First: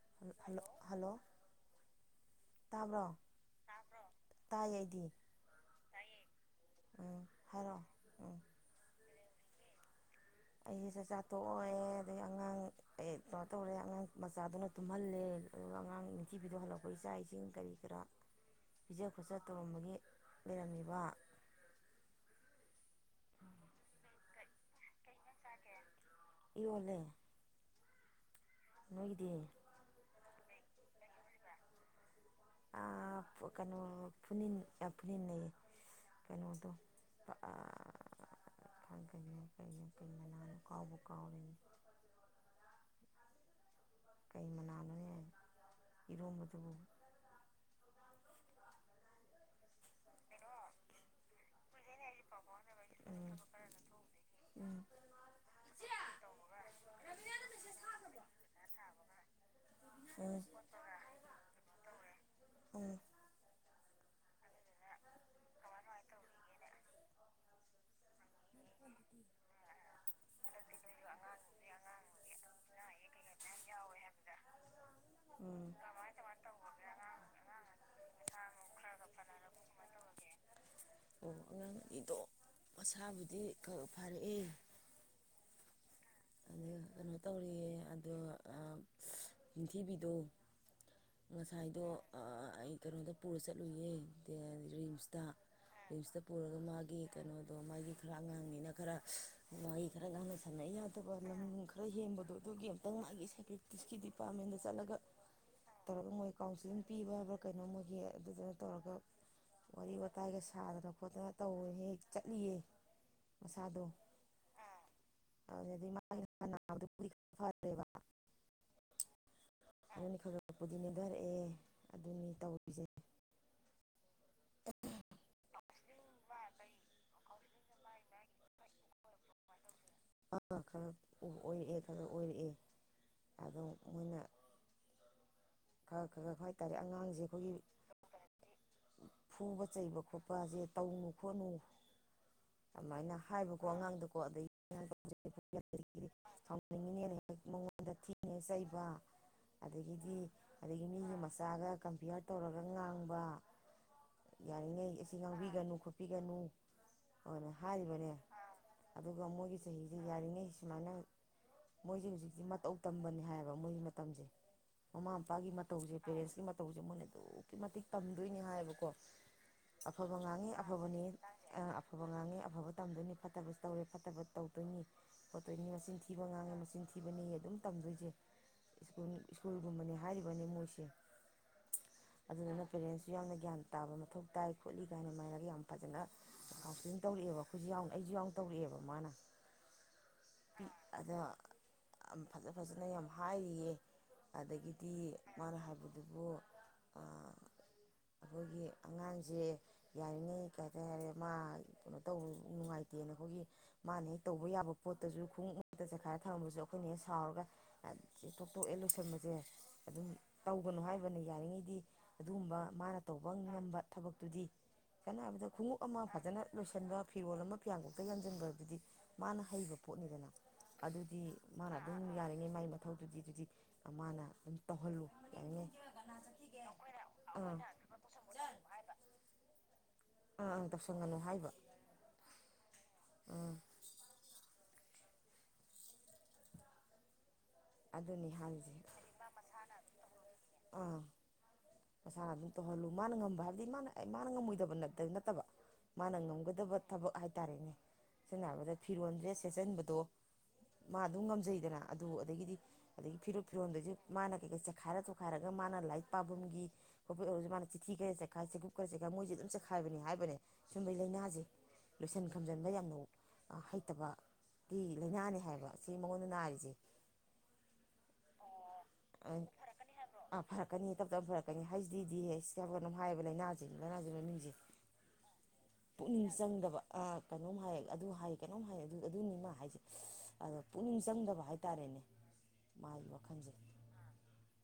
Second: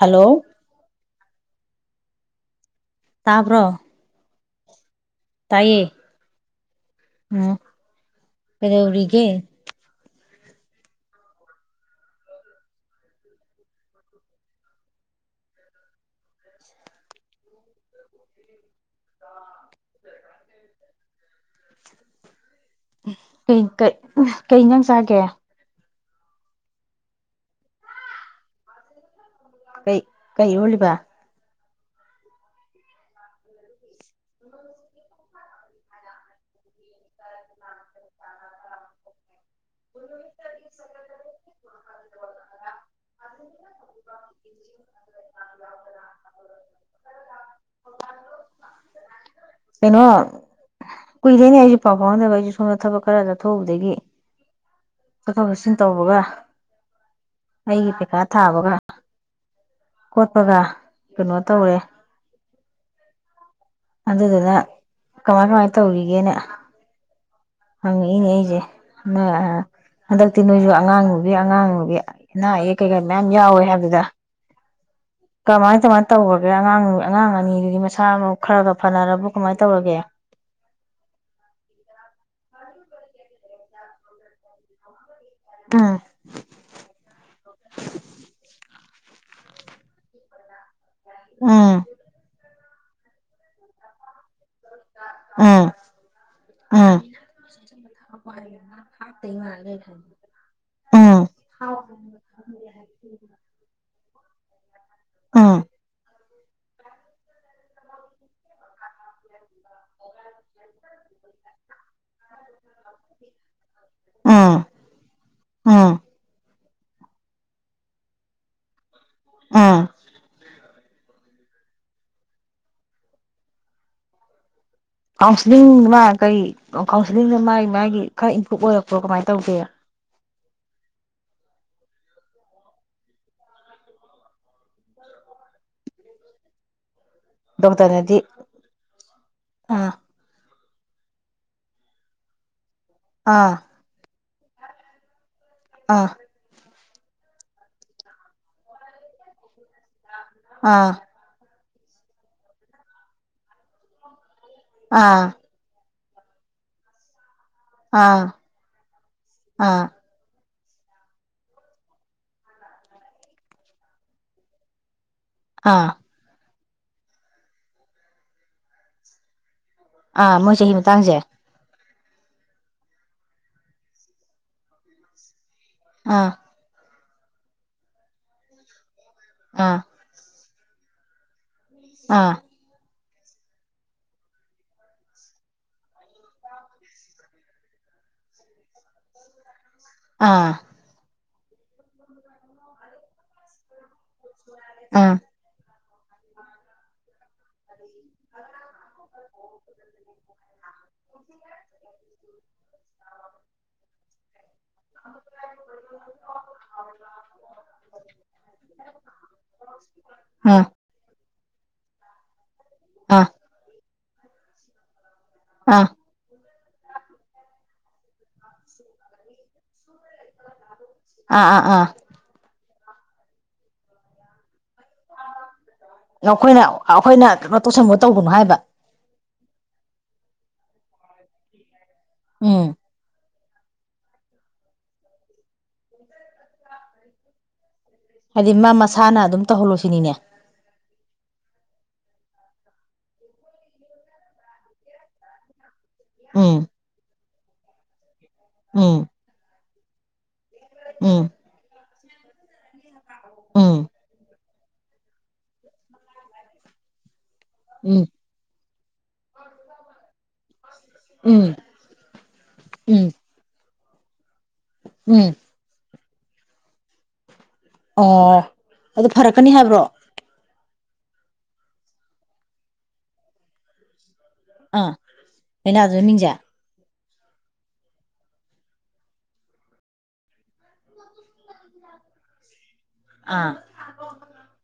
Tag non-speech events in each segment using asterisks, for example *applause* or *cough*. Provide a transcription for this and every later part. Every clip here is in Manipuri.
ꯍꯜꯂꯣ ꯇꯥꯕ꯭ꯔꯣ ꯇꯥꯕ꯭ꯔꯣ ꯇꯥꯏ ꯑꯩꯗꯤ ꯇꯥꯏꯌꯦ ꯎꯝ ꯍꯥꯏꯔꯛꯑꯣ ꯎꯝ ꯀꯩꯗꯧꯔꯤꯒꯦ ꯑꯩꯁꯦ ꯆꯥꯛꯆꯥ ꯊꯣꯛꯣꯛꯑꯣꯦ ꯑꯗꯒꯤ ꯑꯉꯥꯡ ꯑꯩ ꯀꯩꯅꯣ ꯇꯧꯔꯦ ꯑꯉꯥꯡ ꯃꯆꯥꯗꯨꯅ ꯇꯨꯝꯍꯜꯂꯦ ꯑꯗꯨꯒ ꯑꯉꯥꯡ ꯅꯤꯡꯅꯨꯡꯊꯤꯕꯤꯤꯗꯣ ꯍꯜꯂꯛꯄ ꯏꯆꯥ ꯏꯁꯤꯡ ꯀꯔꯤ ꯀꯔꯥ ꯄꯤꯖ ꯈꯣꯠꯆ ꯇꯧꯔꯝꯕꯒꯤ ꯂꯩꯔꯝꯃꯤꯕ ꯀꯩ ꯀꯩ ꯀꯩ ꯉꯪ ꯆꯥꯒꯦ ꯌꯣꯂꯦ ꯅꯣꯏ ꯀꯗꯤ ꯀꯩ ꯀꯩꯔꯣꯂꯤꯕ ꯀꯩꯅꯣ ꯄꯨꯃꯤꯟꯅꯩꯌꯦ ꯀꯩꯅꯣꯗꯣ ꯈꯪ ꯀꯩ ꯀ ꯂꯅꯥ ꯀꯥꯎ ꯀꯥꯅꯦ ꯑꯍ ꯀꯩ ꯃꯅꯥꯅꯣꯅꯦ ꯏꯔꯣꯝꯕꯗꯨꯕꯨ ꯀꯩꯅꯣ ꯀꯨꯏꯗꯣꯏꯅꯦ ꯑꯩꯁꯨ ꯄꯥꯎ ꯐꯥꯎꯅꯗꯕ ꯑꯩꯁꯨ ꯁꯣꯝꯗ ꯊꯕꯛ ꯈꯔ ꯆꯠꯊꯣꯛꯎꯕꯗꯒꯤ ꯎꯝ ꯆꯠꯊꯣꯛ ꯆꯠꯁꯤꯟ ꯇꯧꯕꯒ ꯑꯩꯒꯤ ꯄꯩꯈꯥ ꯊꯥꯕꯒ ꯎꯝ ꯀꯣꯠꯄꯒ ꯀꯩꯅꯣ ꯇꯧꯔꯦ ꯎꯝ ꯑꯗꯨꯗꯨꯅ ꯀꯃꯥꯏ ꯀꯃꯥꯏ ꯇꯧꯔꯤꯒꯦꯅꯦ ꯍꯪ ꯍꯖꯦ ꯍꯟꯗꯛꯇꯤ ꯅꯣꯏꯁꯨ ꯑꯉꯥꯡ ꯅꯨꯨꯕꯤ ꯑꯉꯥꯡ ꯅꯨꯨꯕꯤ ꯑꯅꯥ ꯑꯌꯦꯛ ꯀꯩꯀꯥ ꯃꯌꯥꯝ ꯌꯥꯎꯋꯦ ꯍꯥꯏꯕꯗ ꯎꯝ ꯀꯃꯥꯏ ꯀꯃꯥꯏꯅ ꯇꯧꯈꯒꯦ ꯑꯉꯥꯡ ꯑꯉꯥꯡ ꯑꯅꯤꯗꯨꯒꯤ ꯃꯁꯥ ꯃꯎ ꯈꯔꯒ ꯐꯅꯔꯕ ꯀꯃꯥꯏꯅ ꯇꯧꯔꯒꯦ ꯑꯣꯁꯥꯕꯨꯗꯤ ꯐꯥꯔꯛꯑꯦ ꯑꯝ ꯄ꯭ꯊꯤꯕꯤꯗ ꯎꯝ ꯉꯁꯥꯏꯗꯣ ꯑ ꯀꯧꯣꯗ ꯄꯨꯂꯤꯁ ꯂꯨꯏ ꯔꯤꯝꯁꯇ ꯎꯝ ꯔꯤꯝꯁꯇ ꯄꯨꯔꯒ ꯃꯥꯒꯤ ꯎꯝ ꯀꯩꯅꯣꯗꯣ ꯃꯥꯒꯤ ꯈꯔ ꯑꯉꯥꯡꯅꯤꯅ ꯈꯔ ꯃꯥꯒꯤ ꯈꯔ ꯉꯥꯡꯅ ꯁꯅꯩ ꯐꯠꯇꯕ ꯎꯝ ꯂꯝ ꯈꯔ ꯍꯦꯟꯕꯗꯣ ꯑꯗꯨꯒꯤ ꯑꯃꯨꯛꯇꯪ ꯃꯥꯒꯤ ꯁꯥꯏꯀꯦꯛꯇꯤꯁꯀꯤꯗꯤ ꯐꯝꯃꯤꯅ ꯆꯂꯒ ꯎꯝ ꯇꯧꯔꯒ ꯃꯣꯏ ꯀꯥꯎꯟꯁꯤꯂꯤꯡ ꯄꯤꯕ ꯍꯥꯏꯕ꯭ꯔꯥ ꯀꯩꯅꯣ ꯃꯣꯏꯒꯤ ꯑꯗꯨꯗꯨꯅ ꯇꯧꯔꯒ ꯋꯥꯔꯤ ꯋꯥꯇꯥꯏꯒ ꯁꯥꯗꯅ ꯈꯣꯠꯇꯅ ꯇꯧ ꯍꯦ ꯍꯦꯛ ꯆꯠꯂꯤꯌꯦ ꯃꯁꯥꯗ ꯑꯥ ꯠꯇꯕ ꯎꯝ ꯑꯅꯤ ꯈꯒꯔꯄꯗꯤꯅꯦꯗꯔ ꯑꯦꯦ ꯑꯗꯨꯅꯤ ꯇꯧꯕꯤꯖꯩ ꯀꯥꯎꯟꯁꯤꯂꯤꯡ ꯃꯥ ꯀꯩ ꯀꯥꯎꯟꯁꯤꯂꯤꯡꯅ ꯃꯥꯒꯤ ꯃꯥꯒꯤ ꯈꯔ ꯏꯝꯄ꯭ꯔꯨꯞ ꯑꯣꯏꯔꯛꯄ꯭ꯔꯣ ꯀꯃꯥꯏꯅ ꯇꯧꯒꯦ ꯈꯔ ꯑꯣꯏꯔꯛꯑꯦ ꯈꯔ ꯑꯣꯏꯔꯛꯑꯦ ꯑꯗꯣ ꯃꯣꯏꯅ ꯈꯔ ꯈꯔ ꯈ ꯍꯥꯏꯇꯥꯔꯦ ꯑꯉꯥꯡꯁꯤꯡ ꯑꯩꯈꯣꯏꯒꯤ ꯗꯣꯛꯇꯔꯅꯗꯤ ꯐꯨꯕ ꯑꯥ ꯆꯩꯕ ꯈꯣꯠꯄꯁꯦ ꯇꯧꯅꯨ ꯈꯣꯠꯅꯨ ꯑꯗꯨꯃꯥꯏꯅ ꯍꯥꯏꯕꯀꯣ ꯑꯉꯥꯡꯗꯀꯣ ꯑꯗꯩ ꯌꯥ *inaudible* ꯑ ꯅꯤꯡꯉꯤꯅꯦꯅ ꯍꯦꯛ ꯃꯉꯣꯟꯗ ꯊꯤꯅ ꯆꯩꯕ ꯑꯗꯒꯤꯗꯤ ꯑꯗꯒꯤ ꯑꯥ ꯃꯤꯒꯤ ꯃꯆꯥꯒ ꯀꯝꯄꯤꯌꯔ ꯇꯧꯔꯒ ꯉꯥꯡꯕ ꯌꯥꯔꯤꯉꯩ ꯑꯁꯤ ꯑꯥ ꯉꯥꯡꯕꯤꯒꯅꯨ ꯄꯤꯒꯅꯨ ꯍꯔꯦ ꯍꯥꯏꯔꯤꯕꯅꯦ ꯑꯥ ꯑꯗꯨꯒ ꯃꯣꯏꯒꯤ ꯑꯥ ꯆꯍꯤꯗꯤ ꯌꯥꯔꯤꯉ *inaudible* ꯁꯨꯃꯥꯏꯅ ꯃꯣꯏꯁꯦ ꯍꯧꯖꯤꯛꯇꯤ ꯃꯇꯧ ꯇꯝꯕꯅꯦ ꯍꯥꯏꯌꯦꯕ ꯃꯣꯏꯒꯤ ꯃꯇꯝꯁꯦ ꯃꯃꯥ ꯃꯄꯥꯒꯤ ꯑꯥ ꯃꯇꯧꯁꯦ ꯄꯦꯔꯦꯟꯁ ꯇꯧꯁꯦ ꯃꯣꯏꯅ ꯑꯗꯨꯛꯀꯤ ꯃꯇꯤꯛ ꯇꯝꯗꯣꯏꯅꯦ ꯍꯥꯏꯌꯦꯕꯀꯣ ꯑꯐꯕ ꯑꯥ ꯉꯥꯡꯉꯤ ꯃꯣꯏ ꯆꯍꯤ ꯑꯐꯕꯅꯤ ꯃꯇꯥꯡꯁꯦ ꯑꯐꯕ ꯉꯥꯡꯉꯤ ꯑꯐꯕ ꯇꯝꯗꯣꯏꯅꯤ ꯐꯠꯇꯕꯁꯨ ꯇꯧꯔꯦ ꯐꯠꯇꯕ ꯇꯧꯗꯣꯏꯅꯤ ꯇꯣꯏꯅꯤ ꯃꯆꯤꯟ ꯊꯤꯕ ꯑꯥ ꯉꯥꯡꯉꯤ ꯃꯆꯤꯟ ꯊꯤ ꯊꯤꯕꯅꯦ ꯑꯗꯨꯝ ꯇꯝꯗꯣꯏꯁꯦ ꯑꯥ ꯁ꯭ꯀꯨꯜꯒꯨꯝꯕꯅꯤ ꯍꯥꯏꯔꯤꯕꯅꯤ ꯃꯣꯏ ꯑꯥ *unintelligible* ꯑꯗꯨꯅ ꯐ *inaudible* ꯁꯨ ꯌꯥꯝꯅ ꯒ꯭ꯌꯥꯟ ꯇꯥꯕ ꯃꯊꯧ ꯇꯥꯏ ꯈꯣꯠꯂꯤ ꯀꯥꯏꯅ ꯃꯥꯥꯏꯔꯒ ꯌꯥꯝ ꯐꯖꯅ ꯀꯥꯎꯟꯁꯂꯤꯡ ꯇꯧꯔꯛꯑꯦꯕ ꯑꯩꯈꯣꯏꯁꯨ ꯌꯥꯎꯅ ꯑꯩꯁꯨ ꯌꯥꯎꯅ ꯇꯧꯔꯛꯑꯦꯕ ꯃꯥꯅ ꯑꯥ ꯑꯗ ꯐꯖ ꯐꯖꯅ ꯌꯥꯝ ꯍꯥꯏꯔꯤꯌꯦ ꯑꯥ ꯑꯥ ꯑꯗꯒꯤꯗꯤ ꯃꯥꯅ ꯍꯥꯏꯕꯗ ꯑꯗꯨꯕꯨ ꯑꯩꯈꯣꯏꯒꯤ ꯑꯉꯥꯡꯁꯦ ꯌꯥꯔꯤꯉꯩ ꯀꯩ ꯍꯥꯏꯇꯥꯔꯦ ꯃꯥ ꯀꯩꯅꯣ ꯇꯧꯕ ꯅꯨꯡꯉꯥꯏꯇꯦꯅ ꯑꯩꯈꯣꯏꯒꯤ ꯃꯥꯅ ꯍꯦꯛ ꯇꯧꯕ ꯌꯥꯕ ꯄꯣꯠꯇꯁꯨ ꯈꯣꯡ ꯎꯛꯇ ꯆꯥꯏꯈꯥꯏꯔ ꯊꯝꯕꯁꯨ ꯑꯩꯈꯣꯏꯅ ꯍꯦ ꯁꯥꯎꯔꯒ ꯇꯣꯛ ꯇꯣꯛꯑꯦ ꯂꯣꯏꯁꯟꯕꯁꯦ ꯑꯗꯨꯝ ꯑꯥ ꯇꯧꯒꯅꯣ ꯍꯥꯏꯕꯅ ꯌꯥꯔꯤꯉꯩꯗꯤ ꯑꯗꯨꯒꯨꯝꯕ ꯃꯥꯅ ꯑꯥ ꯇꯧꯕ ꯉꯝꯕ ꯊꯕꯛꯇꯨꯗꯤ ꯍꯥꯏꯕꯗ ꯈꯣꯡꯎꯞ ꯑꯥ ꯑꯃ ꯐꯖꯅ ꯂꯣꯏꯁꯤꯟꯕ ꯐꯤꯔꯣꯜ ꯑꯃ ꯐꯤꯌꯥꯡꯀꯣꯛꯇ ꯌꯥꯟꯁꯤꯟꯕ ꯑꯗꯨꯗꯤ ꯃꯥꯅ ꯍꯩꯕ ꯄꯣꯠꯅꯤꯗꯅ ꯑꯗꯨꯗꯤ ꯑꯥ ꯃꯥꯅ ꯑꯥ ꯑꯗꯨꯝ ꯌꯥꯔꯤꯉꯩ ꯃꯥꯏ ꯃꯊꯧꯗꯨꯗꯤ ꯑꯗꯨꯗꯤ ꯃꯥꯅ ꯑꯗꯨꯝ ꯇꯧꯍꯜꯂꯨ ꯌꯥꯔꯤꯉꯩ ꯅꯈꯣꯏꯅ ꯑꯩꯈꯣꯏꯅ ꯑꯥ ꯑꯥ ꯀꯩꯅꯣ ꯇꯧꯁꯟꯕ ꯇꯧꯕꯅꯣ ꯍꯥꯏꯕ ꯑꯉꯥꯡ ꯇꯧꯁꯟꯒꯅꯨ ꯍꯥꯏꯕ ꯎꯝ ꯑꯥ ꯑꯗꯨꯅꯤ ꯍꯥꯏꯗꯤ ꯃꯥ ꯍꯥꯏꯔꯤꯁꯦ ꯃꯁꯥꯅ ꯑꯗꯨꯝ ꯇꯧꯍꯜꯂꯨꯁꯤꯅꯤꯅꯦ ꯑꯥ ꯃꯁꯥꯅ ꯑꯗꯨꯝ ꯇꯧꯍꯜꯂꯨ ꯃꯥꯅ ꯉꯝꯕ ꯍꯥꯏꯕꯗꯤ ꯃꯥꯅ ꯃꯥꯅ ꯉꯝꯃꯣꯏꯗꯕ ꯅꯠꯇꯕ ꯃꯥꯅ ꯎꯝ ꯉꯝꯒꯗꯕ ꯊꯕꯛ ꯍꯥꯏ ꯇꯔꯦꯅꯦ ꯆ ꯍꯥꯏꯕꯗ ꯎꯝ ꯐꯤꯔꯣꯟ꯭ꯔꯦ ꯁꯦꯁꯟ ꯠꯇꯣ ꯃꯥ ꯑꯗꯨꯝ ꯎꯝ ꯉꯝꯖꯩꯗꯅ ꯑꯗꯨ ꯑꯗꯒꯤꯗꯤ ꯑꯗꯒꯤ ꯐꯤꯔꯨꯞꯞ ꯎꯝ ꯐꯤꯔꯣꯟꯗꯁꯨ ꯃꯥꯅ ꯀꯩ ꯀꯩ ꯆꯦꯈꯥꯏꯔ ꯇꯣꯈꯥꯏꯔꯒ ꯃꯥꯅ ꯂꯥꯏꯔꯤꯠ ꯄꯥꯐꯝꯒꯤ ꯀꯣꯤꯛꯨꯁꯨ ꯃꯥꯅ ꯎꯝ ꯆꯤꯊꯤꯔ ꯆꯥꯏ ꯆꯦꯒꯨꯞꯔ ꯆꯦꯥꯏꯣꯏꯦ ꯑꯗꯨ ꯆꯈꯥꯏꯕꯅꯤ ꯍꯥꯏꯕꯅꯦ ꯁꯨꯝꯕꯩ ꯂꯥꯏꯅꯥꯁꯦ ꯎꯝ ꯂꯣꯏꯁꯟ ꯈꯝꯖꯤꯟꯕ ꯌꯥꯝꯅꯩ ꯎꯝ ꯠꯇꯕ ꯀꯤ ꯎꯝ ꯂꯥꯏꯅꯥꯅꯤ ꯍꯥꯏꯕ ꯁꯤ ꯃꯉꯨꯟꯅ ꯅꯥꯔꯤꯁꯤꯦ ꯑꯣ ꯑꯗꯨ ꯐꯔꯛꯀꯅꯤ ꯍꯥꯏꯕ꯭ꯔꯣ ꯀꯛꯀꯅꯤ ꯇꯞ ꯇꯞꯅ ꯐꯔꯛꯀꯅꯤ ꯍꯥꯏꯁꯤꯗꯤ ꯁꯤ ꯍꯥꯏꯌꯦꯕ ꯂꯥꯏꯅꯥꯁꯦ ꯂꯥꯏꯅꯥꯁꯤꯦ ꯃꯃꯤꯁꯦ ꯑꯥ ꯑꯩꯅ ꯑꯗꯨ ꯑꯗꯨꯅ ꯃꯤꯡꯖꯦ ꯑꯥ ꯀꯩꯅꯣꯝ ꯍꯥꯏ ꯑꯗꯨ ꯍꯥꯏ ꯀꯩꯅꯣꯝ ꯍꯥꯏ ꯑꯗꯨꯅꯤꯃ ꯍꯥꯏꯁꯦ ꯑꯗꯣ ꯄꯨꯛꯅꯤꯡ ꯆꯪꯗꯕ ꯍꯥꯏꯇꯥꯔꯦꯅꯦ ꯃꯥꯒꯤ ꯋꯥꯈꯜꯁꯦ ꯑꯥ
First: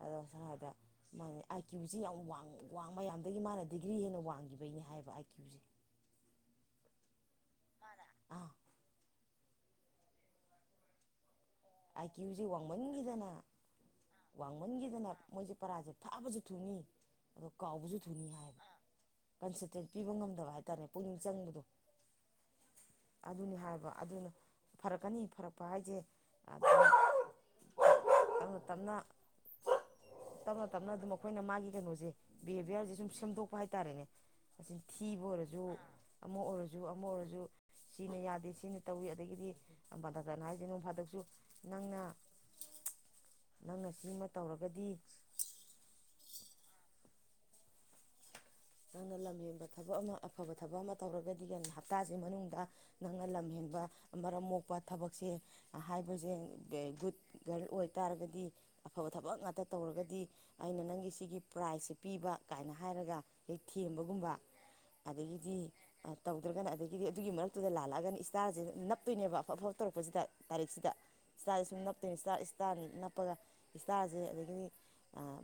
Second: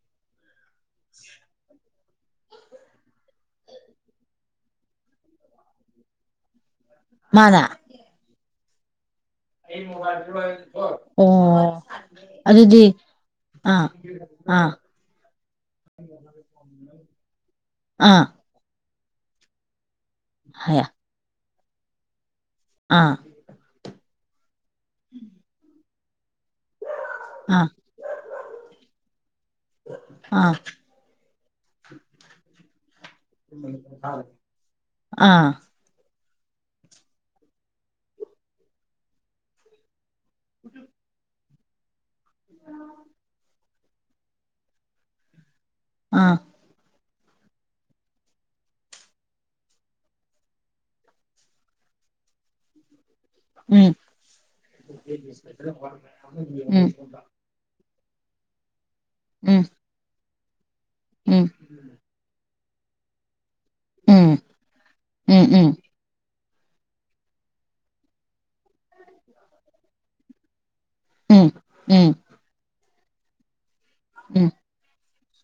ꯑꯗꯣ ꯆꯥꯕ ꯃ ꯑꯩꯀꯤ ꯁꯤ ꯌꯥꯝꯡ ꯃꯌꯥꯝꯗꯒꯤ ꯃꯥꯅ ꯗꯤꯒ꯭ꯔꯤ ꯍꯦꯟꯅ ꯋꯥꯡꯈꯤꯕꯒꯤꯅꯦ ꯍꯥꯏꯕ ꯑꯥꯏ ꯀ꯭ꯌꯨꯁꯦ ꯃꯥꯗ ꯑꯥ ꯑꯣ ꯑꯥꯏ ꯀ꯭ꯌꯨꯁꯦ ꯑꯗꯨꯗꯤ ꯋꯥꯡꯃꯟꯈꯤꯗꯅ ꯑꯥ ꯑꯥ ꯋꯥꯡꯃꯟꯈꯤꯗꯅ ꯃꯣꯏꯁꯦ ꯄꯔꯥꯁꯦ ꯐꯥꯕꯁꯨ ꯊꯨꯅꯤ ꯑꯗꯣ ꯀꯥꯎꯕꯁꯨ ꯑꯥ ꯊꯨꯅꯤ ꯍꯥꯏꯕ ꯄ ꯁꯇ ꯄꯤꯕ ꯉꯝꯗꯕ ꯍꯥꯏꯌꯦ ꯍꯥꯏꯇꯥꯔꯦ ꯄꯨꯛꯅꯤꯡ ꯆꯪꯕꯗꯣ ꯑꯥ ꯑꯗꯨꯅꯤ ꯍꯥꯏꯕ ꯑꯗꯨꯅ ꯐꯔꯛꯀꯅꯤ ꯐꯔꯛꯄ ꯍꯥꯏꯁꯦ ꯑꯥ ꯑꯗꯨ ꯇꯞꯅ ꯇꯞꯅ ꯑꯥ ꯇꯞꯅ ꯇꯞꯅ ꯑꯗꯨꯃꯛ ꯑꯩꯈꯣꯏꯅ ꯃꯥꯒꯤ ꯀꯩꯅꯣꯁꯦ ꯕꯤꯍꯦꯕꯤꯌꯔꯁꯦ ꯁꯨꯝ ꯁꯦꯝꯗꯣꯛꯄ ꯍꯥꯏꯇꯥꯔꯦꯅꯦ ꯑꯁꯤ ꯊꯤꯕ ꯑꯥ ꯑꯣꯏꯔꯁꯨ ꯑꯃ ꯑꯣꯏꯔꯁꯨ ꯑꯃ ꯑꯣꯏꯔꯁꯨ ꯁꯤꯅ ꯌꯥꯗꯦ ꯁꯤꯅ ꯇꯧꯏꯤ ꯑꯗꯒꯤꯗꯤ ꯑꯄꯥꯗꯖꯅ ꯍꯥꯏꯁꯤꯅꯨꯝꯥꯗꯛꯁꯨ ꯅꯪꯅ ꯎꯝ ꯅꯪ ꯉ ꯁꯤꯃ ꯇꯧꯔꯒꯗꯤ ꯑꯥ ꯅꯪꯅ ꯂꯝ ꯌꯦꯦꯟꯕ ꯊꯕꯛ ꯑꯃ ꯑꯐꯕ ꯊꯕꯛ ꯑꯃ ꯇꯧꯔꯒꯗꯤ ꯍꯞꯇꯥꯁꯤ ꯃꯅꯨꯡꯗ ꯅꯪꯅ ꯂꯝ ꯍꯦꯟꯕ ꯎꯝ ꯑꯃꯝ ꯃꯣꯛꯄ ꯊꯕꯛꯁꯦ ꯍꯥꯏꯕꯁꯦ ꯎꯝ ꯒꯨꯗ ꯒꯔ ꯑꯣꯏ ꯇꯥꯔꯒꯗꯤ ꯑꯐꯕ ꯊꯕꯛ ꯎꯝ ꯉꯥꯛꯇ ꯇꯧꯔꯒꯗꯤ ꯑꯩꯅ ꯅꯪꯒꯤ ꯁꯤꯒꯤ ꯎꯝ ꯎꯝ ꯄ꯭ꯔꯥꯏꯖꯁꯦ ꯄꯤꯕ ꯀꯥꯏꯅ ꯍꯥꯏꯔꯒ ꯑꯗꯩ ꯊꯦꯝꯕꯒꯨꯝꯕ ꯎꯝ ꯑꯗꯒꯤꯗꯤ ꯎꯝ ꯇꯧꯗ꯭ꯔꯒꯅ ꯑꯗꯒꯤꯗꯤ ꯑꯗꯨꯒꯤ ꯃꯔꯛꯇꯨꯗ ꯂꯥꯂꯛꯑꯒꯅ ꯏꯁꯇꯥꯔꯁꯦ ꯅꯞꯇꯣꯏꯅꯦꯕ ꯑꯐ ꯑꯐꯞ ꯇꯧꯔꯛꯄꯁꯤꯗ ꯇꯥꯔꯤꯛꯁꯤꯗ ꯎꯝ ꯏꯁ ꯁꯨꯝ ꯎꯝ ꯅꯞꯇꯅꯤ ꯎꯄꯗ ꯏꯁꯇꯥꯁꯦ ꯎꯝ ꯎꯝ ꯑꯗꯒꯤꯗꯤ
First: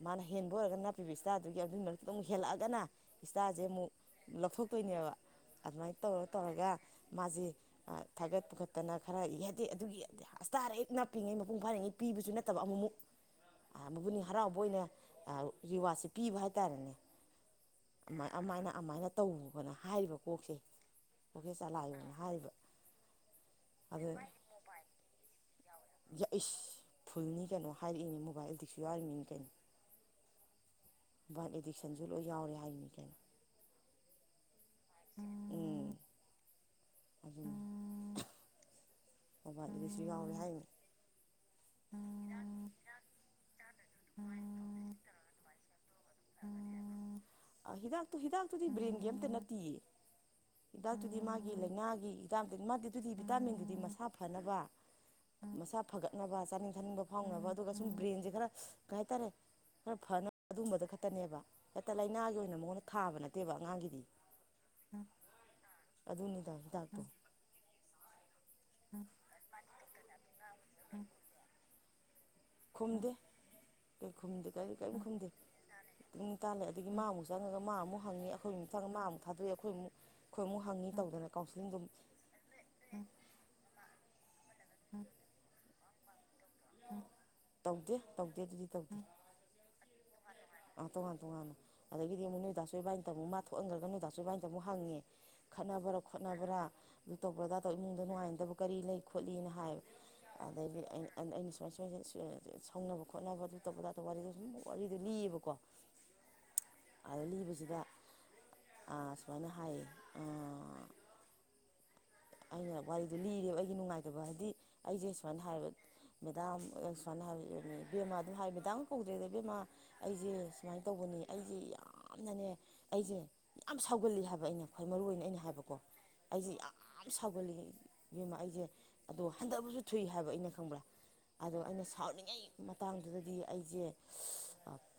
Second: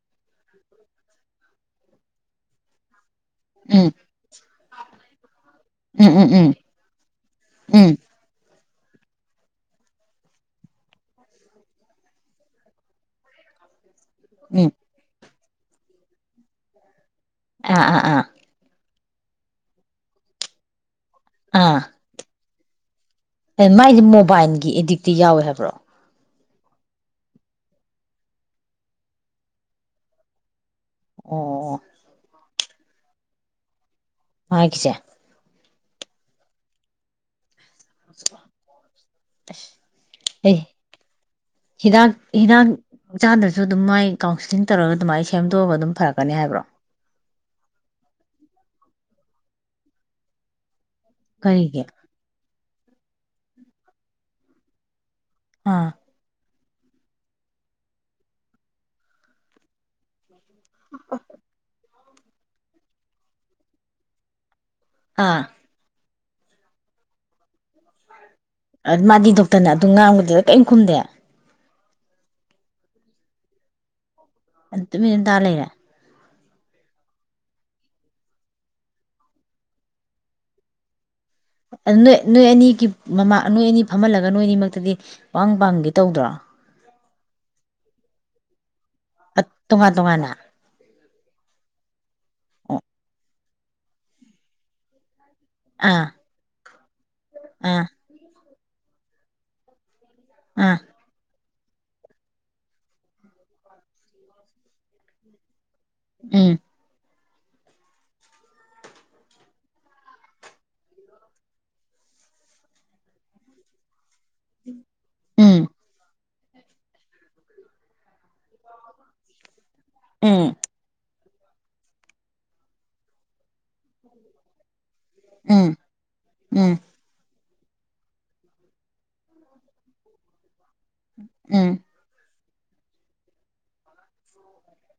ꯃꯥꯅ ꯍꯦꯟꯕ ꯑꯣꯏꯔꯒ ꯅꯥꯄꯤꯕ ꯏꯁꯇꯥꯗꯨꯒꯤ ꯑꯗꯨꯒꯤ ꯃꯔꯛꯇꯣ ꯑꯃꯨꯛ ꯍꯦꯜꯂꯛꯑꯒꯅ ꯏꯁꯇꯥꯁꯦ ꯑꯃꯨꯛ ꯂꯧꯊꯣꯛꯇꯣꯏꯅꯦꯕ ꯑꯗꯨꯃꯥꯏꯅ ꯎꯝ ꯇꯧꯔ ꯎꯝ ꯎꯝ ꯇꯧꯔꯒ ꯃꯥꯁꯤꯦ ꯎꯝ ꯊꯥꯒꯠ ꯄꯨꯈꯠ ꯠꯇꯅ ꯈꯔ ꯏꯍꯗꯦ ꯑꯗꯨꯒꯤ ꯍꯁꯇꯥꯔ ꯍꯦꯛ ꯅꯥ ꯄꯤꯉꯩ ꯃꯄꯨꯡ ꯐꯥꯔꯤꯉꯩ ꯄꯤꯕꯁꯨ ꯅꯠꯇꯕ ꯑꯃꯨꯃꯨꯛ ꯃꯒꯨꯟ ꯍꯔꯥꯎꯕ ꯎꯝ ꯑꯣꯏꯅ ꯔꯤꯋꯥꯔꯠꯁꯦ ꯄꯤꯕ ꯍꯥꯏꯇꯥꯔꯦꯅꯦ ꯑꯥ ꯑꯥ ꯑꯥ ꯑꯃꯥꯏꯅꯥꯏꯅ ꯇꯧꯨꯕꯅ ꯍꯥꯏꯔꯤꯕ ꯀꯣꯛꯁꯦ ꯀꯣꯛꯁꯦ ꯑꯥ ꯆꯂꯥꯏꯌꯣꯅ ꯍꯥꯏꯔꯤꯕ ꯃꯥꯏꯗꯤ ꯑꯗꯨ ꯃꯣꯕꯥꯏꯜꯒꯤ ꯑꯦꯗꯤꯛꯇꯤ ꯌꯥꯎꯋꯦ ꯍꯥꯏꯕ꯭ꯔꯣ ꯏꯁ ꯐꯨꯜꯅꯤ ꯀꯩꯅꯣ ꯍꯥꯏꯔꯛꯏꯅꯤ ꯃꯣꯕꯥꯏꯜꯗꯤꯛꯁꯨ ꯌꯥꯔꯤꯃꯤꯅꯤ ꯀꯩꯅꯣ ꯕꯥꯏꯜ ꯑꯣ ꯑꯦꯗꯤꯛꯁꯟꯁꯨ ꯂꯣꯏ ꯌꯥꯎꯔꯦ ꯍꯥꯏꯅꯤ *unintelligible* ꯃ ꯀ ꯆꯦ ꯑꯗꯨ ꯑ ꯑꯣꯕꯥ ꯁ ꯌꯥꯥꯎ ꯌꯥꯏ ꯍꯤꯗꯥꯛ ꯍꯤꯗꯥꯛ ꯆꯥꯗ꯭ꯔꯁꯨ ꯑꯗꯨꯝ ꯃꯥꯏ ꯀꯥꯎꯟꯁꯤꯂꯤꯡ ꯇꯧꯔꯒ ꯑꯗꯨꯃꯥꯏꯅ ꯁꯦꯝꯗꯣꯛꯑꯒ ꯑꯗꯨꯝ ꯐꯔꯛꯀꯅꯤ ꯍꯥꯏꯕ꯭ꯔꯣ ꯍꯤꯗꯥꯛꯇꯨ ꯍꯤꯗꯥꯛꯇꯨꯗꯤ ꯕ꯭ꯔꯦꯟꯒꯤ ꯑ ꯑꯃꯇ ꯅꯠꯇꯤꯌꯦ ꯍꯤꯗꯥꯛꯇꯨꯗꯤ ꯃꯥꯒꯤ ꯀꯔꯤꯒꯤ ꯂꯥꯏꯅꯥꯒꯤ ꯍꯤꯗꯥꯛꯝꯇꯗꯤ ꯃꯥꯗꯤ ꯑꯗꯨꯗꯤ ꯚꯤꯇꯥꯃꯤꯟꯗꯨꯗꯤ ꯃꯁꯥ ꯐꯅꯕ ꯃꯁꯥ ꯑꯥ ꯐꯒꯠꯅꯕ ꯆꯥꯅꯤꯡ ꯟꯕ ꯐꯥꯎꯅꯕ ꯑꯗꯨꯒ ꯁꯨꯝ ꯕ꯭ꯔꯦꯟꯁꯦ ꯈꯔ ꯀꯩ ꯍꯥꯏꯇꯥꯔꯦ ꯈꯔ ꯐꯅꯕ ꯑꯗꯨꯒꯕꯗ ꯈꯛꯇꯅꯦꯕ ꯇ ꯂꯩꯥꯏꯅ ꯍꯥꯏꯒ ꯑꯩꯅ ꯃꯉꯣꯟꯗ ꯊꯥꯕ ꯅꯠꯇꯦꯕ ꯑꯉꯥꯡꯒꯤꯗꯤ ꯑꯥ ꯑꯗꯨꯅꯤꯗ ꯍꯤꯗꯥꯛꯇꯣ ꯃꯥꯗꯤ ꯗꯣꯛꯇꯔꯅ ꯑꯗꯨ ꯉꯥꯡꯕꯗꯠ ꯀꯔꯤ ꯈꯨꯝꯗꯦ ꯈꯨꯝꯗꯦ ꯀꯔꯤ ꯈꯨꯝꯗꯦ ꯀꯔꯤ ꯀꯔꯤꯝ ꯇꯨꯃꯤꯟꯅ ꯈꯨꯝꯗꯦ ꯇꯥ ꯂꯩꯔꯦ ꯍꯇꯥꯜꯂꯦ ꯑꯗꯒꯤ ꯃꯥ ꯑꯃꯨꯛ ꯆꯪꯉꯒ ꯃꯥ ꯑꯃꯨꯛ ꯍꯉ ꯑꯩꯈꯣꯏꯒꯤ ꯃꯨꯛ ꯊꯥꯗꯣꯛꯏ ꯑꯩꯈꯣꯏꯨ ꯑꯩꯈꯣꯏ ꯑꯃꯨꯛ ꯍꯪꯤ ꯇꯧꯗꯅꯅꯕ ꯑꯗꯨ ꯅꯣꯏ ꯅꯣꯏ ꯑꯅꯤꯒꯤ ꯃꯃꯥ ꯅꯣꯏ ꯑꯅꯤ ꯐꯝꯍꯜꯂꯒ ꯅꯣꯏ ꯑꯅꯤꯃꯛꯇꯗꯤ ꯋꯥꯋꯥꯡ ꯄꯥꯡꯒꯦ ꯇꯧꯗ꯭ꯔꯥ ꯎ ꯇꯧꯗꯦ ꯇꯧꯗꯦ ꯑꯗꯨꯗꯤ ꯇꯧꯗꯦ ꯇꯣꯉꯥꯟ ꯇꯣꯉꯥꯟꯅ ꯑ ꯇꯣꯉꯥꯟ ꯇꯣꯉꯥꯟ ꯑꯗꯒꯤꯗꯤ ꯑꯃꯨꯛ ꯅꯣꯏꯗꯥ ꯑꯣ ꯁꯣꯏꯏꯕꯥꯏꯅ ꯇꯝꯨꯛ ꯊꯣꯛꯍꯟꯈ꯭ꯔꯒꯅꯣꯏꯗꯥꯥꯛꯁꯨꯨꯕꯥꯥꯏꯅꯗ ꯑꯃꯨꯛ ꯍꯪꯉꯦ ꯈꯥꯟꯅꯕ꯭ꯔꯥ ꯑꯥ ꯈꯣꯠꯅꯕ꯭ꯔꯥ ꯑꯗꯨ ꯇꯧꯕ꯭ꯔꯥ ꯇꯧꯏ ꯑꯥ ꯏꯃꯨꯡꯗ ꯅꯨꯡꯉꯥꯏꯗꯕ ꯀꯔꯤ ꯂꯩ ꯈꯣꯠꯂꯤꯅ ꯍꯥꯏꯕ ꯑꯥ ꯑꯗ ꯁꯨꯃꯥꯏ ꯁꯨꯃꯥꯏꯅ ꯁꯧꯅꯕ ꯈꯣꯠꯅꯕ ꯑꯗꯨ ꯇꯧꯕ ꯑꯗ ꯋꯥꯔꯤꯗꯣ ꯁꯨꯝ ꯋꯥꯔꯤꯗꯣ ꯂꯤꯌꯦꯕꯀꯣ ꯀꯣ ꯎꯝ ꯑꯗ ꯂꯤꯕꯁꯤꯗ ꯁꯨꯃꯥꯏꯅ ꯍꯥꯏꯌꯦ ꯑꯩꯅ ꯋꯥꯔꯤꯗꯨ ꯂꯤꯕ ꯑꯩꯒꯤ ꯅꯨꯡꯉꯥꯏꯇꯦ ꯑꯗꯨꯕꯨ ꯍꯥꯏꯗꯤ ꯑꯩꯁꯦ ꯁꯨꯃꯥꯏꯅ ꯎꯝ ꯍꯥꯏꯕ ꯃꯦꯗꯥꯝ ꯁꯨꯃꯥꯏꯅ ꯍꯥꯏꯅꯤ ꯕꯦꯃꯥꯗꯨꯅ ꯍꯥꯏ ꯃꯦꯗꯥꯝ ꯀꯧꯗ꯭ꯔꯦꯗ ꯕꯦꯃꯥ ꯑꯩꯁꯦ ꯎꯝ ꯁꯨꯃꯥꯏꯅ ꯇꯧꯕꯅꯦ ꯑꯩꯁꯦ ꯌꯥꯝꯅꯅꯦ ꯑꯩꯁꯦ ꯌꯥꯝ ꯁꯥꯎꯒꯜꯂꯤ ꯍꯥꯏꯕ ꯑꯩꯅ ꯈ꯭ꯋꯥꯏ ꯃꯔꯨ ꯑꯣꯏꯅ ꯑꯩꯅ ꯍꯥꯏꯕꯀꯣ ꯎꯝ ꯑꯩꯁꯦ ꯌꯥꯝ ꯎꯝ ꯁꯥꯎꯒꯠꯜꯂꯤ ꯏꯦꯝꯃ ꯑꯩꯁꯦ ꯑꯗꯣ ꯍꯟꯊꯕꯁꯨ ꯊꯨꯏ ꯍꯥꯏꯕ ꯑꯩꯅ ꯈꯪꯕ꯭ꯔꯥ ꯑꯗꯣ ꯎꯝ ꯑꯩꯅ ꯁꯥꯎꯅꯤꯡꯉꯩ ꯃꯇꯥꯡꯗꯨꯗꯗꯤ ꯑꯩꯁꯦ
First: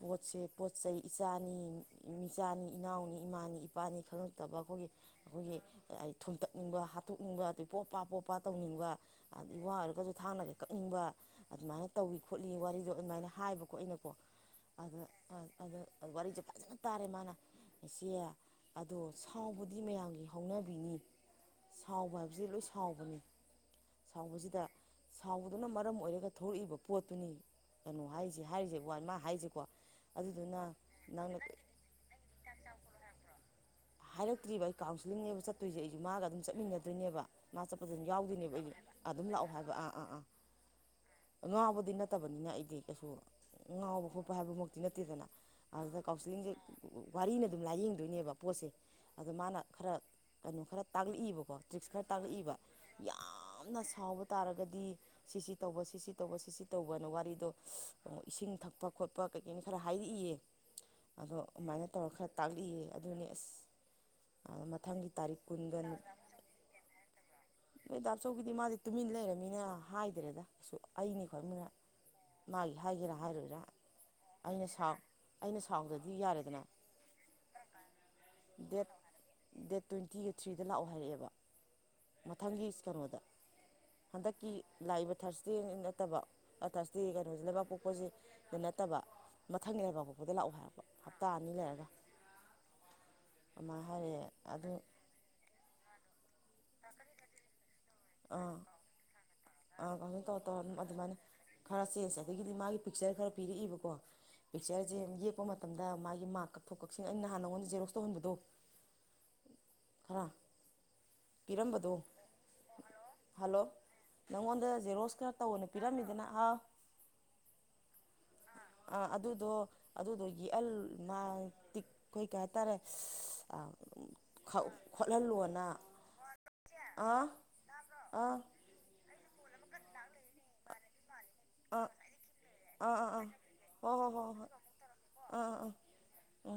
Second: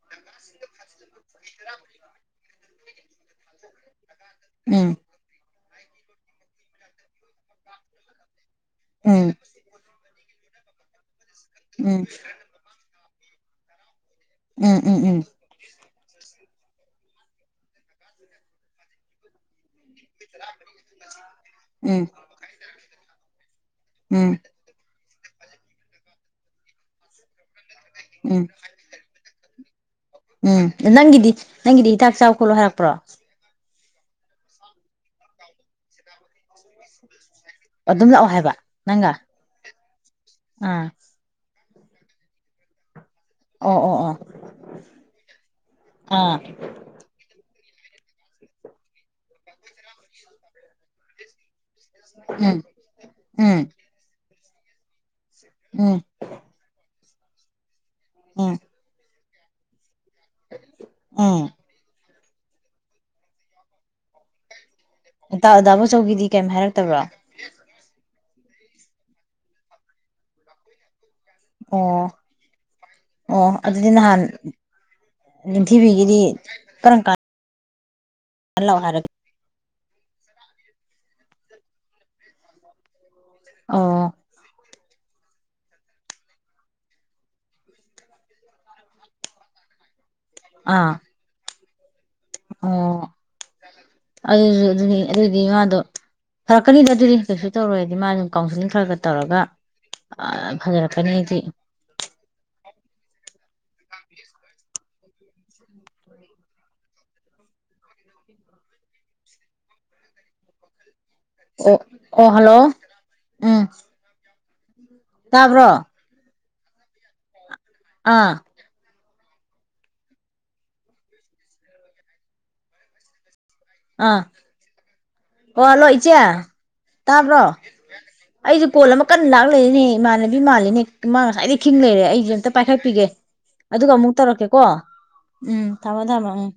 ꯄꯣꯠꯁꯦ ꯄꯣꯠ ꯁ ꯏꯆꯥꯅꯤ ꯃꯤꯆꯥꯅꯤ ꯏꯅꯥꯎꯅꯤ ꯏꯃꯥꯅꯤ ꯏꯄꯥꯅꯤ ꯈꯪꯍ ꯠꯇꯕ ꯑꯩꯈꯣꯏꯒꯤ ꯎꯝ ꯑꯩꯈꯣꯏꯒꯤ ꯑꯩ ꯊꯨꯝꯇꯛ ꯅꯤꯡꯕ ꯍꯥꯠꯇꯣꯛꯅꯤꯡꯕ ꯑꯩ ꯄꯣꯄ ꯄꯣꯞꯄ ꯇꯧꯅꯤꯡꯕ ꯎꯝ ꯑꯗꯤ ꯋꯥ ꯑꯣꯏꯔꯒꯁꯨ ꯊꯥꯡꯅꯒ ꯀꯛꯅꯤꯡꯕ ꯑꯗꯨꯃꯥꯏꯅ ꯎꯝ ꯇꯧꯋ ꯈꯣꯠꯂꯤ ꯋꯥꯔꯤꯗꯣ ꯑꯗꯨꯃꯥꯏꯅ ꯍꯥꯏꯕꯀꯣ ꯑꯩꯅ ꯣ ꯎꯝ ꯎꯝ ꯎꯝ ꯑ ꯑ ꯋꯥꯔꯤꯁꯦ ꯐꯖꯅ ꯇꯥꯔꯦ ꯃꯥꯅ ꯏꯆꯦ ꯑꯗꯣ ꯁꯥꯎꯕꯗ ꯃꯌꯥꯝꯒꯤ ꯍꯧꯅꯕꯤꯅꯤ ꯎꯝ ꯁꯥꯎꯕ ꯍꯥꯏꯕꯁꯤ ꯂꯣꯏ ꯁꯥꯎꯕꯅꯤ ꯎꯝ ꯁꯥꯎꯕꯁꯤꯗ ꯁꯥꯎꯕꯗꯨꯅ ꯃꯔꯝ ꯑꯣꯏꯔꯒ ꯊꯂꯛꯏꯕ ꯄꯣꯠꯇꯨꯅꯤ ꯀꯩꯅꯣ ꯍꯥꯏꯁꯦ ꯎꯝ ꯍꯥꯏꯔꯤꯁꯦ ꯋꯥ ꯃꯥ ꯍꯥꯏꯁꯤꯀꯣ ꯎꯝ ꯅꯪꯒꯤꯗꯤ ꯅꯪꯒꯤꯗꯤ ꯍꯤꯗꯥꯛ ꯆꯥꯎ ꯈꯣꯠꯂꯣ ꯍꯥꯏꯔꯛꯄ꯭ꯔꯣ ꯍꯥꯏꯔꯛꯇ꯭ꯔꯤꯕ ꯑꯩ ꯀꯥꯎꯟꯁꯤꯂꯤꯡꯅꯦꯕ ꯆꯠꯇꯣꯏꯁꯦ ꯑꯩꯁꯨ ꯃꯥꯒ ꯑꯗꯨꯝ ꯆꯠꯃꯤꯟꯅꯗꯣꯏꯅꯦꯕ ꯃꯥ ꯆꯠꯄꯗꯨ ꯑꯗꯨꯝ ꯂꯥꯛꯑꯣ ꯍꯥꯏꯕ ꯌꯥꯎꯗꯣꯏꯅꯦꯕ ꯑꯩꯗꯤ ꯅꯪꯒ ꯑꯗꯨꯝ ꯂꯥꯛꯑꯣ ꯍꯥꯏꯕ ꯑꯥ ꯑꯥ ꯉꯥꯡꯕꯗꯤ ꯅꯠꯇꯕꯅꯤꯅ ꯑꯩꯗꯤ ꯀꯩꯁꯨ ꯑꯣ ꯑꯣ ꯉꯥꯎꯕ ꯑꯣ ꯈꯣꯠꯄ ꯍꯥꯏꯕꯃꯛꯇꯤ ꯅꯠꯇꯦꯗꯅ ꯑꯗꯨꯗ ꯑꯥ ꯀꯥꯎꯟꯁꯤꯂꯤꯡꯒꯤ ꯋꯥꯔꯤ ꯅꯠꯇꯦ ꯑꯗꯨꯝ ꯂꯥꯏꯌꯦꯡꯗꯣꯏꯅꯦꯕ ꯄꯣꯠꯁꯦ ꯑꯗ ꯃꯥꯅ ꯈꯔ ꯀꯩꯅꯣ ꯈꯔ ꯇꯥꯛꯂꯛꯏꯕꯀꯣ ꯇ꯭ꯔꯤꯛꯁ ꯈꯔ ꯇꯥꯛꯂꯛꯏꯕ ꯎꯝ ꯌꯥꯝꯅ ꯁꯥꯎꯕ ꯇꯥꯔꯒꯗꯤ ꯁꯤꯁꯤ ꯇꯧꯕ ꯎꯝ ꯁꯤꯁꯤ ꯇꯧꯕ ꯁꯤꯁꯤ ꯇꯧꯕꯅ ꯋꯥꯠ ꯗ ꯎꯝ ꯏꯁꯤꯡ ꯊꯛꯄ ꯈꯣꯠꯄ ꯄꯛ ꯀꯩꯒꯤꯅꯤ ꯈꯔ ꯍꯥꯏꯔꯛꯏꯌꯦ ꯑꯗꯣ ꯎꯝ ꯑꯗꯨꯃꯥꯏꯅ ꯇꯧꯔ ꯈꯔ ꯇꯥꯛꯂꯤꯑ ꯑꯗꯨꯅꯤ ꯑꯁ ꯑ ꯑ ꯑꯗꯥꯕꯆꯧꯒꯤꯗꯤ ꯀꯩꯝ ꯍꯥꯏꯔꯛꯇꯕ꯭ꯔꯣ ꯗ ꯑꯆꯧꯒꯤꯗꯤ ꯃꯥꯗꯤ ꯇꯨꯃꯤꯟ ꯂꯩꯔꯅꯤꯅ ꯍꯥꯏꯗ꯭ꯔꯦꯗ ꯑꯩꯅꯤ ꯑꯩꯣꯏ ꯃꯅ ꯑꯣ ꯃꯥꯒꯤ ꯍꯥꯏꯒꯦꯔꯥ ꯑꯣ ꯍꯥꯏꯔꯣꯏꯔꯥ ꯑꯗꯨꯗꯤ ꯅꯍꯥꯟ ꯑꯩꯅ ꯁꯥꯎ ꯑꯩꯅ ꯁꯥꯎꯗꯗꯤ ꯅꯤꯡꯊꯤꯕꯤꯒꯤꯗꯤ ꯌꯥꯔꯦꯗꯅ ꯀꯔꯝ ꯀꯥꯟꯗ ꯂꯥꯛꯑꯣ ꯗꯦꯠ ꯍꯥꯏꯔꯛ ꯗꯦꯠ ꯇ꯭ꯋꯦꯟꯇꯤ ꯑꯩꯠ ꯊ꯭ꯔꯤꯗ ꯂꯥꯛꯑꯣ ꯍꯥꯏꯔꯛꯑꯦꯕ ꯃꯊꯪꯒꯤ ꯀꯩꯅꯣꯗ ꯑꯣ ꯍꯟꯗꯛꯀꯤ ꯂꯥꯏꯕ ꯊꯔꯁꯗꯦ ꯅꯠꯇꯕ ꯊꯔꯁꯗꯦ ꯀꯩꯅꯣꯁꯦ ꯂꯩꯕꯥꯛ ꯄꯣꯛꯄꯁꯤ ꯅꯠꯇꯕ ꯃꯊꯪꯅꯦꯕꯀꯣ ꯗ ꯂꯥꯛꯑꯣ ꯍꯥꯏ ꯍꯞꯇꯥ ꯑꯅꯤ ꯂꯩꯔꯒ ꯑꯥ ꯑꯗꯨꯃꯥꯏꯅ ꯍꯥꯏꯔꯛꯑꯦ ꯑꯗꯨ ꯑꯗꯨꯗꯤꯃꯗꯣ ꯐꯔꯛꯀꯅꯤꯗ ꯑꯗꯨꯗꯤ ꯀꯩꯁꯨ ꯇꯧꯔꯣꯏꯗꯤ ꯃꯥ ꯑꯗꯨꯝ ꯀꯥꯎꯟꯁꯤꯂꯤꯡ ꯈꯔ ꯈꯔ ꯇꯧꯔꯒ ꯀꯩꯅꯣ ꯇꯧꯔ ꯇꯧꯔ ꯑꯗꯨꯝ ꯑꯗꯨꯃꯥꯏꯅ ꯐꯖꯔꯛꯀꯅꯤꯗꯤ ꯈꯔ ꯆꯦꯟꯁ ꯑꯗꯒꯤꯗꯤ ꯃꯥꯒꯤ ꯄꯤꯛꯆꯔ ꯈꯔ ꯄꯤꯔꯛꯏꯕꯀꯣ ꯄꯤꯛꯆꯔꯁꯦ ꯌꯦꯛꯄ ꯃꯇꯝꯗ ꯃꯥꯒꯤ ꯃꯥꯔꯛ ꯀꯛꯊꯣꯛ ꯀꯛꯁꯤ ꯑꯩꯅ ꯅꯍꯥꯟ ꯅꯉꯣꯟꯗ ꯖꯦꯔꯣꯛꯁ ꯇꯧꯍꯟꯕꯗꯣ ꯑ ꯑꯣ ꯑꯣ ꯍꯜꯂꯣ ꯎꯝ ꯍꯜꯂꯣ ꯅꯪꯉꯣꯟꯗ ꯖꯦꯔꯣꯁ ꯈꯔ ꯇꯥꯕ꯭ꯔꯣ ꯇꯧꯕꯅ ꯄꯤꯔꯝꯃꯤꯗꯅ ꯑꯥ ꯑꯥ ꯑ ꯑꯗꯨꯗꯣ ꯑꯗꯨꯗꯣ ꯌꯦꯛꯍꯜꯇꯤꯛ ꯑꯩꯈꯣꯏ ꯀꯩ ꯍꯥꯏꯇꯥꯔꯦ ꯑꯥ ꯈꯠꯍꯦꯟ ꯑꯣ ꯍꯜꯂꯣ ꯏꯆꯦ ꯇꯥꯕ꯭ꯔꯣ ꯑꯥ ꯑꯩꯁꯨ ꯄꯣꯜ ꯑꯃ ꯀꯟꯅ ꯂꯥꯛ ꯅꯦ ꯃꯥꯅꯦꯅꯕꯤ ꯃꯥꯦꯅꯤ ꯃꯥ ꯉꯁꯥꯏꯗꯤ ꯈꯤꯡ ꯑꯥ ꯂꯩꯔꯦ ꯑꯩꯁꯦ ꯑꯝꯇ ꯑꯥ ꯄꯥꯏꯈꯠꯄꯤꯒꯦ ꯑꯥ ꯑꯥ ꯑꯗꯨꯒ ꯍꯣꯏ ꯍꯣꯏ ꯑꯃꯨꯛ ꯍꯣꯏ ꯍꯣꯏ ꯇꯧꯔꯛꯀꯦꯀꯣ ꯑꯥ ꯑꯥ ꯎꯝ ꯑꯥ ꯊꯝꯃꯣ ꯊꯝꯃꯣ ꯎꯝ